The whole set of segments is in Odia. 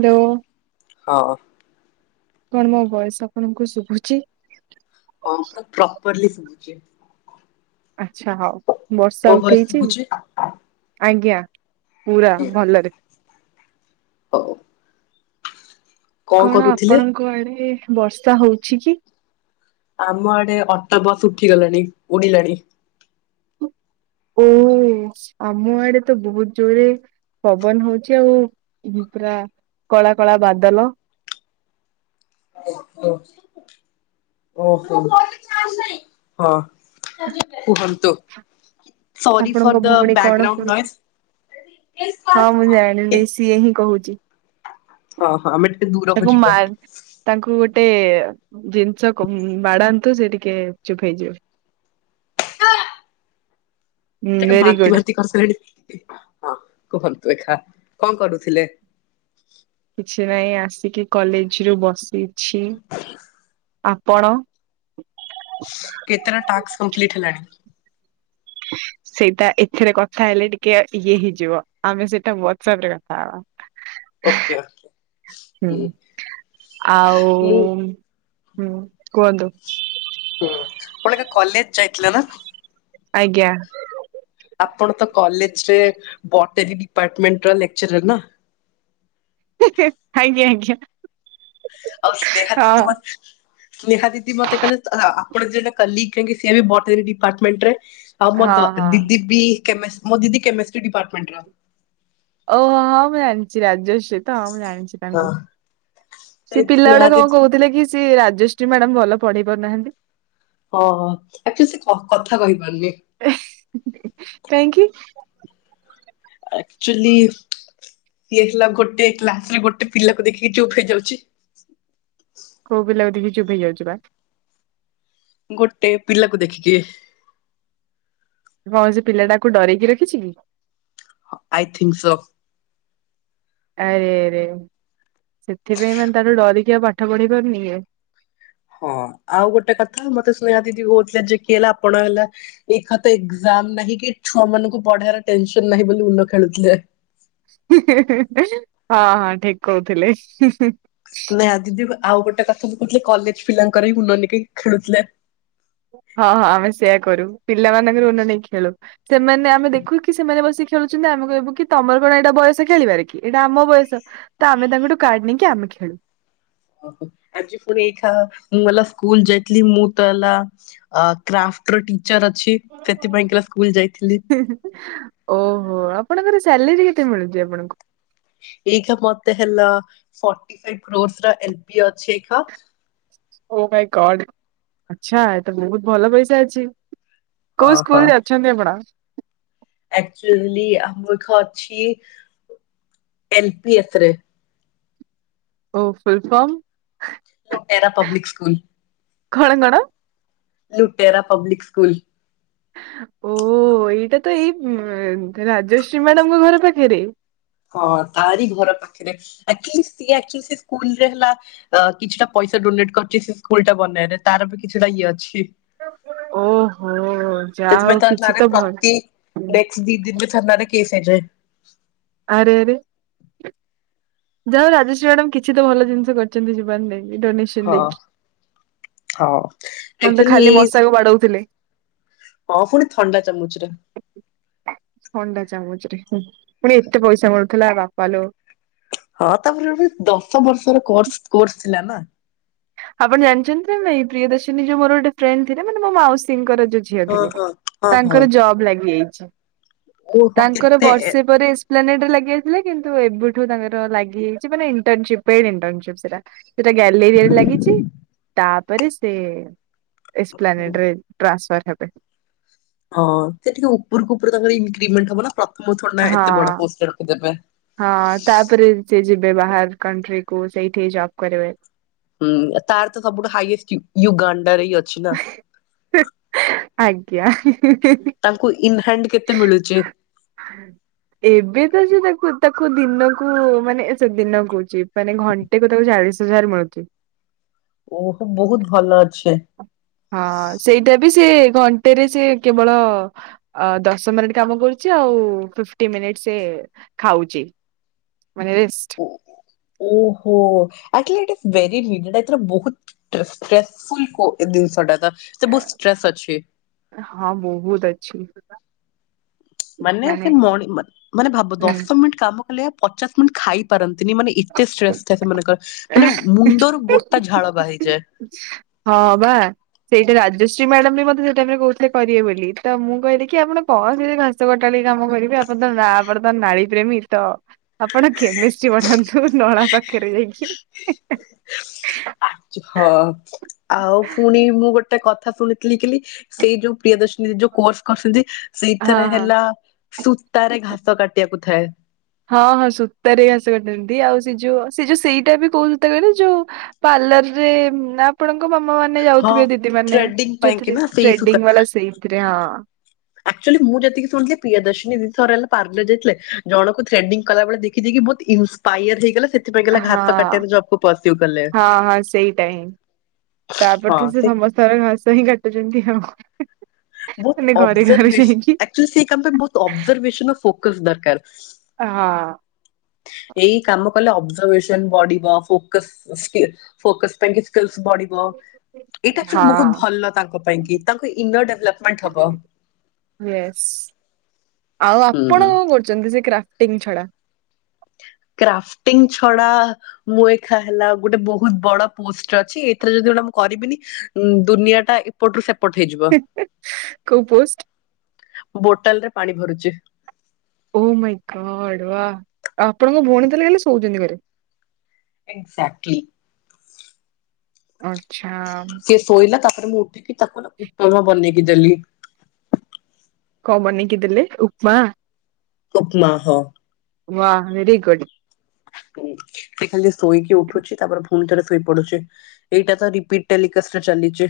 ହ୍ୟାଲୋ ହଁ। କଣ ମୋ ବଏସ୍ ଆପଣଙ୍କୁ ଶୁଭୁଛି? ହଁ ପୁରା ପ୍ରପରଲି ଶୁଭୁଛି। ଆଚ୍ଛା ହଉ ବର୍ଷା ମୋ ଭଏସ ଉଠେଇଛି ଶୁଭୁଛି? ଆଜ୍ଞା। ପୁରା ଭଲରେ। ହଉ। କଣ ଆପଣଙ୍କ ଆଡ଼େ ବର୍ଷା ହଉଛି କି? ଆମ ଆଡ଼େ ଅଟୋ ବସ୍ ଉଠିଗଲାଣି ଉଡି଼ଲାଣି। ଓ ଆମ ଆଡ଼େ ତ ବହୁତ ଜୋରେ ପବନ ହଉଛି ଆଉ ପୁରା କଳା କଳା ବାଦଲ ଓ ଓହୋ ହଁ। କୁହନ୍ତୁ। ସରି ଫର୍ ଆପଣଙ୍କ ଦ ଭଉଣୀ କଣ ବ୍ୟାକଗ୍ରାଉଣ୍ଡ ନଏଜ। କରୁଛି? ହଁ ମୁଁ ଜାଣିଲି ସିଏ ହିଁ କହୁଛି। ହଁ ହଁ ଆମେ ଟିକେ ଦୂରକୁ ତାକୁ ମା ଯିବା। ତାଙ୍କୁ ଗୋଟେ ଜିନିଷ ବାଡ଼ାନ୍ତୁ ସେ ଟିକେ ଚୁପ ହେଇଯିବେ। ଆ। ହୁଁ ତାକ ଭେରି ବାନ୍ତି ଗୁଡ ବାନ୍ତି କରିସାରିଲାଣି। ହଁ କୁହନ୍ତୁ ଏକା କଣ କରୁଥିଲେ? କିଛି ନାହିଁ ଆସିକି କଲେଜ ରୁ ବସିଛି। ଆପଣ? କେତେଟା ଟାସ୍କ କଂପ୍ଲିଟ ହେଲାଣି? ସେଇଟା ଏଥିରେ କଥା ହେଲେ ଟିକେ ଇଏ ହେଇଯିବ। ଆମେ ସେଇଟା ହ୍ୱାଟସଆପ ରେ କଥା ହବା। ଓକେ ଓକେ [inaudible] ହୁଁ ଆଉ ମୁଁ ହୁଁ କୁହନ୍ତୁ। ହୁଁ କଣ କଲେଜ ଯାଇଥିଲା ନା? ଆଜ୍ଞା। ଆପଣ ତ କଲେଜରେ ବଟେରୀ ଡିପାର୍ଟମେଣ୍ଟ ର ଲେକ୍ଚର ନା। ଆଜ୍ଞା -ଆଜ୍ଞା। ଆଉ ସ୍ନେହା ହଁ ଦିି ମ ସ୍ନେହା ଦିଦି ମତେ କହିଲେ ଆପଣ [unintelligible] ବି ବଟେରୀ ଡିପାର୍ଟମେଣ୍ଟ ରେ ଆଉ ମୋ ହଁ ଦ- ହଁ ଦିଦି ବି କେମେଷ୍- ମୋ ଦିଦି କେମିଷ୍ଟ୍ରି ଡିପାର୍ଟମେଣ୍ଟ ର। ଓହୋ ହଁ ମୁଁ ଜାଣିଚି ରାଜ୍ୟଶ୍ରୀ। ତ ମୁଁ ଜାଣିଛି ହଁ ତାଙ୍କୁ ସେ ପିଲା ଗୁଡା ସ୍ନେହା ଦିଦି କଣ କହୁଥିଲେ କି ସେ ରାଜଶ୍ରୀ ମ୍ୟାଡାମ୍ ଭଲ ପଢେଇ ପାରୁନାହାନ୍ତି। ଓ ହ ଆକ୍ଚୁଲି ସେ କ- କଥା କହିପାରୁନି। କାହିଁକି? ଆକ୍ଚୁଲି ଇଏ ହେଲା ଗୋଟେ କ୍ଲାସ୍ ରେ ଗୋଟେ ପିଲାକୁ ଦେଖିକି ଚୁପ୍ ହେଇଯାଉଚି। କଉ ପିଲାକୁ ଦେଖିକି ଚୁପ୍ ହେଇଯାଉଚି ବା? ଗୋଟେ ପିଲାକୁ ଦେଖିକି। କଣ ସେ ପିଲାଟା ଆକୁ ଡରେକି ରଖିଚି କି? I think so. ଆରେ ଆରେ ସେଥିପାଇଁ ମାନେ ତାକୁ ଡରିକି ଆଉ ପା ହଁ ଆଉ ଗୋଟେ କଥା ମତେ ସ୍ନେହା ଦିଦି କହୁଥିଲା ଯେ କିଏ ହେଲା ଆପଣ ହେଲା ଏଇଖା ତ ଏକ୍ଜାମ୍ ନାହିଁ କି ଛୁଆ ମାନଙ୍କୁ ପଢେଇଆର ଟେନସନ୍ ନାହିଁ ବୋଲି ଇନୋ ଖେଳୁଥିଲେ। ହିଁ -ହିଁ -ହିଁ ଠିକ୍ କହୁଥିଲେ। ନାଇଁ ଦିଦି ଆଉ ଗୋଟେ କଥା ମୁଁ କହୁଥିଲି କଲେଜ ପିଲାଙ୍କର ହିଁ [unintelligible] ଖେଳୁଥିଲେ। ହଁ ହଁ ଆମେ ସେୟା କରୁ ପିଲାମାନଙ୍କ ରୁମ୍ ରେ ନେଇ ଖେଳୁ ସେମାନେ ଆମେ ଦେଖୁ କି ସେମାନେ ବସିକି ଖେଳୁଚନ୍ତି ଆମେ କହିବୁ କି ତମର କଣ ଏଇଟା ବୟସ ଖେଳିବାରେ କି ଏଇଟା ଆମ ବୟସ। ତ ଆମେ ତାଙ୍କଠୁ କାର୍ଡ ନେଇକି ଆମେ ଖେଳୁ। ଆଜି ଫୁଣି ଏଇଖା ମୁଁ ମଲା ସ୍କୁଲ ଯାଇଥିଲି ମୁଁ ତ ହେଲା ଆ- କ୍ରାଫ୍ଟ୍ ର ଟିଚର୍ ଅଛି ସେଥିପାଇଁ କି ଲା ସ୍କୁଲ୍ ଯାଇଥିଲି। [inaudible] ଓହୋ ଆପଣଙ୍କର ସାଲେରୀ କେତେ ମିଳୁଚି ଆପଣଙ୍କୁ? ଏଇଖା ମତେ ହେଲ ଫୋଟି ଫାଇବ୍ କ୍ରଷ୍ ର ଏଲ୍ପିଓ ଅଛି ଖା। ଓ ମାଇଁ ଗଡ୍ ଆଛା ଏତ ବହୁତ୍ ଭଲ ପଇସା ଅଛି। କଉ ଓହୋ ସ୍କୁଲ୍ ଯାଉଚନ୍ତି ଆପଣ? ଆକ୍ଚୁଲି ଆମଖ ଅଛି ଏଲ ପି ଏଫ୍ ରେ। ଓ ଫୁଲ୍ ଫମ୍। ଲୋଏରା public school. କଣ କଣ? ଲୁଟେରା ପବ୍ଲିକ୍ ସ୍କୁଲ୍। ଓ ଏଇଟା ତ ଏଇ ଉଁ- ରାଜଶ୍ରୀ ମ୍ୟାଡାମଙ୍କ ଘର ପାଖେରେ। ହଁ ତାରି ଘର ପାଖେରେ ଆକ୍ଚୁଲି ସିଏ ଆକ୍ଚୁଲି ସିଏ ସ୍କୁଲ୍ ରେ ହେଲା ଅ- କିଛିଟା ପଇସା ଡୋନେଟ୍ କରିଚି ସେ ସ୍କୁଲ୍ ଟା ବନେଇବାରେ ତାର ବି କିଛିଟା ଇଏ ଅଛି। ଓହୋ ଯାହା ହଉ କିଛି ତ ଭଲ୍ ନେକ୍ସଟ୍ ଦି ଦିନ ରେ ଥାନାରେ କେସ୍ ହେଇଯାଏ। ଆରେ ଆରେ। ଯା ହଉ ରାଜଶ୍ରୀ ମ୍ୟାଡାମ୍ କିଛି ତ ଭଲ ଜିନିଷ କରିଚନ୍ତି ଜୀବନ ରେ ଏ ଡୋନେସନ୍ ହଁ ହଁ [unintelligible] ଆକ୍ଚୁଆଲି ଖାଲି ଏଇ ମଶାକୁ ବାଡଉଥିଲେ। ହଁ ଫୁଣି ଥଣ୍ଡା ଚାମଚ୍ ରେ। ଥଣ୍ଡା ଚାମଚ ରେ ପୁଣି ଏତେ ପଇସା ମିଳୁଥିଲା ବାପା ଲୋ। ହଁ ତାପରେ [unintelligible] ଦଶ ବର୍ଷର କୋର୍ସ କୋର୍ସ୍ ଥିଲା ନା। ଆପଣ ଜାଣିଛନ୍ତି ନା ନାଇଁ ପ୍ରିୟ ଦର୍ଶିନୀ ଯୋଉ ମୋର ଗୋଟେ ଫ୍ରେଣ୍ଡ ଥିଲେ ମାନେ ମୋ ମାଉସୀଙ୍କର ଯଉ ଝିଅ ହଁ ଥିଲେ ହଁ ହଁ ହଁ ତାଙ୍କର ଜବ୍ ଲାଗି ଯାଇଛି ଓହୋ ତାଙ୍କର କେତେ ଏ ବର୍ଷେ [unintelligible] ଏ ଲାଗି ଯାଇଥିଲେ କିନ୍ତୁ ଏବେଠୁ ତାଙ୍କର ଲାଗି ହେଇଛି ମାନେ ଇଣ୍ଟନସିପ୍ ଏଣ୍ଟନଷିପ୍ସ ରା। ସେଟା ଗ୍ୟାଲେରୀ ରେ ଲାଗିଚି ତାପରେ ସେ ଏକ୍ସପ୍ଲାନେଟରେ। ଟ୍ରାନ୍ସଫର୍ ହେବେ। ହଁ ସେ ଟିକେ ଉପରକୁ ଉପର ତାଙ୍କର ଇନକ୍ରିମେଣ୍ଟ ହବ ନା ପ୍ରଥମ ଥ୍ହୋଡି ହଁ ନାଏତେ ବଡ ପୋଷ୍ଟ ରେ ରଖିଦେବେ। ହଁ ତାପରେ ସେ ଯିବେ ବାହାର କଣ୍ଟ୍ରିକୁ ସେଇଠି ସେ ଜବ୍ କରିବେ। ହୁଁ ତାର ତ ସବୁଠୁ ହାଇଏଷ୍ଟ ୟୁଗାଣ୍ଡରେ ହି ଅ ଛି ନା। ଆଜ୍ଞା। ତାଙ୍କୁ ଇନହାଣ୍ଡ କେତେ ମିଳୁଚି? ଏବେ ତ ଯେ ତାକୁ ତାକୁ ଦିନକୁ ମାନେ ଏ ସେ ଦିନ କହୁଛି। ମାନେ ଘଣ୍ଟେ କୁ ତାକୁ ଚାଳିଶ ହଜାର ମିଳୁଚି। ଓହୋ ବହୁତ ଭଲ ଅଛେ। ହଁ ସେଇଟା ବି ସେ ଘଣ୍ଟେରେ ସେ କେବଳ। ଅ ଦଶ ମିନିଟ କାମ କରୁଛି ଆଉ ଫିଫ୍ଟି ମିନିଟ ସେ ଖାଉଚି। ମାନେ ରିସ୍। ଓହୋ [unintelligible] ଏଥିର ବହୁତ୍ [unintelligible] ଷ୍ଟ୍ରେସଫୁଲ କୁ ଏ ଦିନିଷ ଟା ତ ସେ ବହୁତ ଷ୍ଟ୍ରେସ ଅଛି। ହଁ ବହୁତୁ ଅଛି। ମାନେ ସେ ମଣି ମାନେ ଭାବ ହୁଁ। ଦଶ ମିନିଟ୍ କାମ କଲେ ପଚାଶ ମିନିଟ୍ ଖାଇ ପାରନ୍ତିନି ମାନେ ଏ କେତେ ଷ୍ଟ୍ରେସ୍ ଥାଏ ସେମାନଙ୍କର ମାନେ ମୁଣ୍ଡରୁ ଗୋଟା ଝାଳ ବାହାରିଯାଏ। ହା। ହଁ ବା। ସେଇଟା ରାଜଶ୍ରୀ ମ୍ୟାଡାମ ବି ମତେ ସେଇ ଟାଇମିରେ କହୁଥିଲେ କରିବେ ବୋଲି ତ ମୁଁ କହିଲିକି ଆପଣ କଣ ସେ ଘାସ କଟାଳି କାମ କରିବେ ଆପଣ ତ ନା ବର୍ତମାନ ନାଳି ପ୍ରେମୀ ତ। ଆପଣ କେମିଷ୍ଟ୍ରି ପଠାନ୍ତୁ ନଳା ପାଖରେ ଯାଇକି। ହଁ ଆଉ ପୁଣି ମୁଁ ଗୋ ଟେ କଥା ଶୁଣିଥିଲି କିଲି ସେଇ ଯୋଉ ପ୍ରିୟ ଦର୍ଶନୀ ଯୋଉ କୋର୍ସ କରିସନ୍ତି ହଁ ସେଇଥିରେ ହଁ ହେଲା। ସୂତାରେ ଘାସ କାଟିବାକୁ ଥାଏ। ହଁ ହଁ ସୂତାରେ ଘାସ କାଟନ୍ତି ଆଉ ସେ ଯୋଉ ସେ ଯୋଉ ସେଇଟା ବି କୋଉନୁ ତାକ ଆଡେ ଯୋଉ। ପାର୍ଲରରେ ନା ଆପଣଙ୍କ ମାମା ମାନେ ହଁ। ଯାଉଥିବେ ଦିଦି ମାନେ ଥ୍ରେଡିଙ୍ଗ ପାଇଁ କି ଯୋଉଥିରେ ନା ସେଇ ସୂତା ଥେଡିଂବାଲା ସେଇଥିରେ ହଁ। ଅକଚୂୟାଲି ମୁଁ ଯେତିକି ଶୁଣିଥିଲି ପ୍ରିୟ ଦର୍ଶିନୀ ଦିଦି ଥରେ ହେଲା ପାର୍ଲର ଯାଇଥିଲେ ଜଣଙ୍କୁ ଥେଡିଂ କଲାବେଳେ ଦେଖି ଦେଇକି ବହୁତ ଈ ପାଇଅର ହେଇଗଲା ସେଥିପାଇଁ ଗଲା ହଁ ଘାସ କାଟ ବାର ଜବକୁ ପଶଉ ଗଲେ। ତାପରେ ତ ସେ ସମସ୍ତର ଘାସ ହିଁ କାଟୁଛନ୍ତି ଆଉ। ମାନେ ଘରେ ଘରେ ଯାଇଁକି। ସେ ସେ କାମ ପାଇଁ ବୋହୁତ ଅବ୍ଜରବେସନ୍ ଆଉ ଫୋକସ୍ ଦରକାର। ଆ ହଁ। ଏଇ କାମ କଲେ ଅବ୍ଜରବେସନ୍ ବଡିବ ଫୋକସ୍ ସ୍କି ଫୋକସ୍ ପାଇଁକି ସ୍କିଲସ୍ ବଡି। ବ ଏଇଟା ଆକ୍ଚୁଆଲି ହଁ ବୋହୁତ ଭଲ ତାଙ୍କ ପାଇଁକି ତାଙ୍କ ଇନର୍ ଡେଭଲପ୍ ୟେସ୍ ଆଉ ହୁଁ ଆପଣ କରୁଚନ୍ତି ସେ କ୍ରାଫଟିଙ୍ଗ ଛଡା। କ୍ରାଫ୍ଟିଂ ଛଡା ମୁଁ ଏଇଖା ହେଲା ଗୋଟେ ବୋହୁତ ବଡ ପୋଷ୍ଟରେ ଅଛି ଏଥିରେ ଯଦି ଗୋଟେ ମୁଁ କରିବିନି ଉଁ ଦୁନିଆଟା ଏ ଏପଟ ସେପଟ ହେଇଯିବ। ହିଁ ହିଁ କୋଉ ପୋଷ୍ଟ? ବୋଟଲରେ ପାଣି ଭରୁଚି। ଓ ମାଇଁ ଗଡ୍ ୱା ଆଉ ଆପଣଙ୍କ ଭଉଣୀ ତାହେଲେ ଖାଲି ଶୋଉଚନ୍ତି ଘରେ? ଏଗ୍ଜାକ୍ଟଲି। ଆଛା। ସିଏ ଶୋଇଲା ତାପରେ ମୁଁ ଉଠିକି ତାକୁ ଏଇନା ଉପମା ବନେଇକି ଦେଲି। କଁ ବନେଇକି ଦେଲେ ଉପମା। ଉପମା ହଁ। ୱା ଭେରି ଗୁଡ୍। [unintelligible] ସେ ଖାଲି ଶୋଇକି ଉଠୁଚି ତାପରେ ପୁଣି ଥରେ ଶୋଇପଡୁଚି ଏଇଟା ତା ରିପିଟ୍ ଟେଲିକାଷ୍ଟରେ ଚାଲିଚି।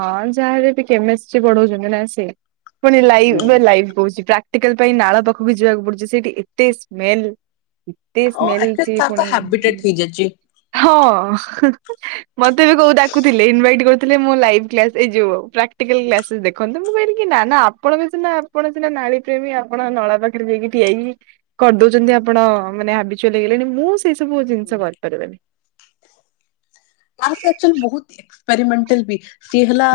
ହଁ ଯାହା ବି ବି କେମେଷ୍ଟ୍ରୀ ପଢଉଚନ୍ତି ନା ସିଏ ପୁଣି ଲାଇଭ ହୁଁ ବେ ଲାଇଭ କଉଚି ପ୍ରା ଟିକିଲ୍ ପାଇଁ ନାଳ ପାଖୁକୁ ଯିବାକୁ ପଡୁଚି ସେଇଠି ଏତେ ସ୍ମେଲ୍। ଏତେ ଆଉ ସ୍ମେଲ ଆଟଲିଷ୍ଟ ସେ ତାର ତ ପୁଣିି ଉଁ ହାବିଟେଟ ହେଇଯାଇଛି। ହଁ ହିଁ ହିଁ ମତେ ବି କୋଉ ଡାକୁଥିଲେ ଇନଭାଇଟ୍ କରୁଥିଲେ ମୋ ଲାଇଭ କ୍ଲାସ୍ ଏଇ ଯୋଉ ପ୍ରାକ୍ଟିକାଲ କ୍ଲାସେସ୍ ଦେଖନ୍ତୁ ମୁଁ କହିଲି କି ନା ନା ଆପଣ ବି ସିନା ଆପଣ ସିନା ନାଳି ପସେବି ଆପଣ ନଳା ପାଖେରେ ଯାଇକି ଠିଆ ହେଇକି କରିଦଉଚନ୍ତି ଆପଣ ମାନେ ହାବିଚୁଆଲ୍ ହେଇଗଲେଣି ମୁଁ ସେଇ ସବୁ ଜିନିଷ କରିପାରିବିନି। କଁ ସେ ଆକ୍ଚୁଆଲ ବୋହୁତ ଇଏ ଏକ୍ସପାରିମେଣ୍ଟାଲ ବି ସିଏ ହେଲା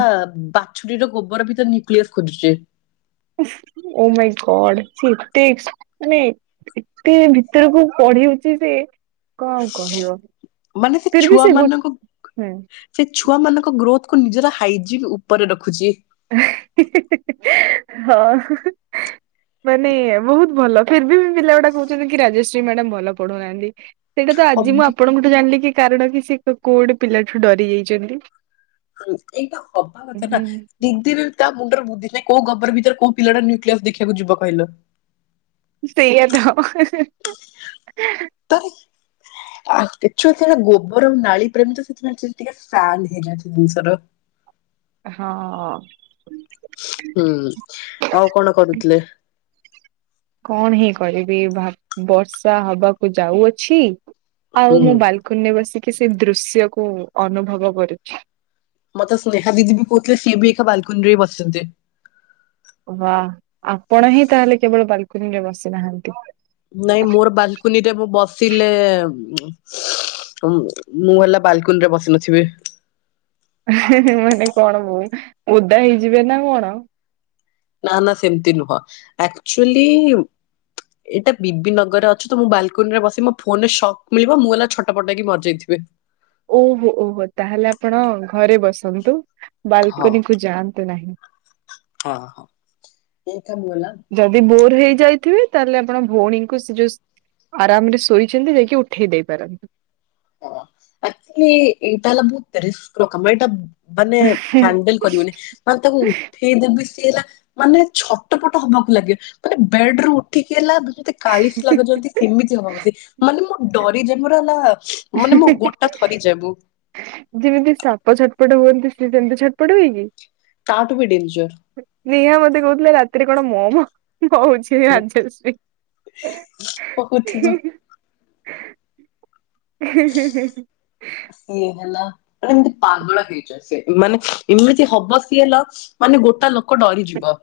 ବାଛୁରୀର ଗୋବର ଭିତରେ ନ୍ୟୁକ୍ଲିୟସ୍ ଖୋଜୁଚି। ଉଫ୍ ଓ ମାଇଁ ଗଡ୍ ସିଏ ଏତେ ଏକ୍ସ ମାନେ ଏତେ ଭିତରକୁ ପଡିହେଉଚି ଯେ କଁ କହିବ। ମାନେ ସେ ଫିର ବି ଗୋ ଛୁଆମାନଙ୍କୁ ହୁଁ ସେ ଛୁଆମାନଙ୍କ ଗ୍ରୋଥକୁୁ ନିଜର ହାଇଜିନ୍ ଉପରେ ରଖୁଚି। ଏହ୍ ହି ହି ହି ହଁ ହିଁ ହିଁ। ମାନେ ବୋହୁତ ଭଲ ଫିର୍ ଭି ବି ପିଲାଗୁଡା କହୁଚନ୍ତି କି ରାଜସ୍ଵି ମାଡାମ୍ ଭଲ ପଢଉନାହାନ୍ତି। ସେଇଟା ତ ଆଜି ମୁଁ ଅବି ଆପଣଙ୍କଠୁ ଜାଣିଲି କି କାରଣ କି ସେ କୋ କୋଉ ଗୋଟେ ପିଲାଠୁ ଡରି ଯାଇଚନ୍ତି। ହୁଁ ଏଇଟା ହବା କଥାନା ଦିଦି ବି ତା ମୁଣ୍ଡରେ ବୁଦ୍ଧି ନାଇଁ କୋଉ ଗୋବର ଭିତେରେ କୋଉ ପିଲାଟା ନ୍ୟୁକ୍ଲିୟସ ଦେଖିଆକୁ ଯିବ କିହିଲ? ସେଇଆ ତ [unintelligible] ତ ଆହ୍ ଇଛୁ ଯେତେବେଳେ ଗୋବର ଆଉ ନାଳୀ ପ୍ରେମୀ ତ ସେଥିପାଇଁ ସିଏ ଟିକେ ସାନ୍ ହେଇଯାଉଚି ଜିନିଷର। ହଁ। ହୁଁ ଆଉ କଣ କରୁଥିଲେ? କଣ ହିଁ କରିବି ଭା ବର୍ଷା ହବାକୁ ଯାଉଅଛି ହୁଁ। ଆଉ ମୁଁ ବାଲ୍ କୁନିରେ ବସିକି ସେ ଦୃଶ୍ୟକୁ ଅନୁଭବ କରୁଛି। ମତେ ସ୍ନେହା ଦିଦି ବି କହୁଥିଲେ ସିଏ ବି ଏଇଖା ବାଲକୁନିରେ ବସିଚନ୍ତି। ୱା ଆପଣ ହିଁ ତାହେଲେ କେବଳ ବାଲକୁନିରେ ବସିନାହାନ୍ତି? ନାଇଁ ମୋର ବାଲ୍ କୁନିରେ ମୁଁ ବସିଲେ ଉଁ ଉଁ ମୁଁ ହେଲା ବାଲକୁନିରେ ବସି ନଥିବି। ହେଁ ହେଁ ମାନେ କଣ ବୋ ଓଦା ହେଇଯିବେ ନା କଣ? ନା ନା ସେମିତି ନୁହଁ ଆକ୍ଚୁଆଲି ଏଇଟା ବିିବି ନଗରରେ ଅଛ ତ ମୁଁ ବାଲକୁନି ରେ ବସି ମୋ ଫୋନରେ ଶକ୍ ମିଳିବ ମୁଁ ଗଲା ଛୋଟ ପଟ ହେଇକି ମରିଯାଇଥିବି। ଓହୋ ଓହୋ ତାହେଲେ ଆପଣ ଘରେ ବସନ୍ତୁ ହଁ ବାଲକୁନି କୁ ଯାଆନ୍ତୁ ନାହିଁ। ହଁ ହଁ [unintelligible] ଯଦି ବୋର ହେଇ ଯାଇଥିବେ ତାହେଲେ ଆପଣ ଭଉଣୀଙ୍କୁ ସେ ଯୋଉ ଆରାମ ରେ ଶୋଇଚନ୍ତି ଯାଇକି ଉଠେଇ ଦେଇ ପାରନ୍ତୁ। ଏକଚୁଆଲି [unintelligible] ମାନେ ହ୍ୟାଣ୍ଡେଲ କରିହଉନି। ମାନେ ତାକୁ ଠେଇଦବି ସିଏ ହେଲା ମାନେ ଛଟ ପଟ ହବାକୁ ଲାଗେ ମାନେ ବେଡ ରୁ ଉଠିକି ହେଲା [inaudible] କାଳିଶ ଲାଗୁଚନ୍ତି ସେମିତି ହବା ଉ ମାନେ ମୁଁ ଡରି [unintelligible] ମାନେ ମୋ ଗୋଡ ଟା ଥରି ଯାଏ ମୁଁ ଯେମିତି ସାପ ଛଟପଟ ହୁଅନ୍ତି ସେ ସେମିତି ଛଟପଟ ହୁଏ କି? ତାଠୁ ବି ଡେଞ୍ଜର। ନେହା ମତେ କହୁଥିଲେ ରାତିରେ କଣ ମହ ମ ହଉଚି। ସେ ରାତି ଯାକ ହଉଥିବ ଶୋଇନି। [unintelligible] ସିଏ ହେଲା ମାନେ ଏମିତି ପାଗଳା ହେଇଯାଏ ସେ ମାନେ ଏମିତି ହବ ସିଏ ନା ମାନେ ଗୋଟା ଲୋକ ଡରିଯିବ।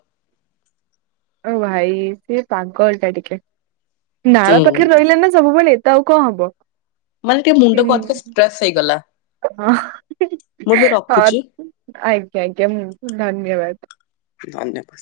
ଓ ଭାଇ ସିଏ ପାଗଳଟା ଟିକେ। ହୁଁ ନାଳ ପାଖରେ ରହିଲା ନା ସବୁବେଳେ। ତ ଆଉ କଣ ହବ। ମାନେ ଟିକେ ମୁଣ୍ଡକୁ ଅଧିକ ଷ୍ଟ୍ରେସ୍ ହେଇଗଲା। ହ ମୁଁ ଏବେ ହଁ ରଖୁଛି ଆଜ୍ଞା ଆଜ୍ଞା ଧନ୍ୟବାଦ। ଧନ୍ୟବା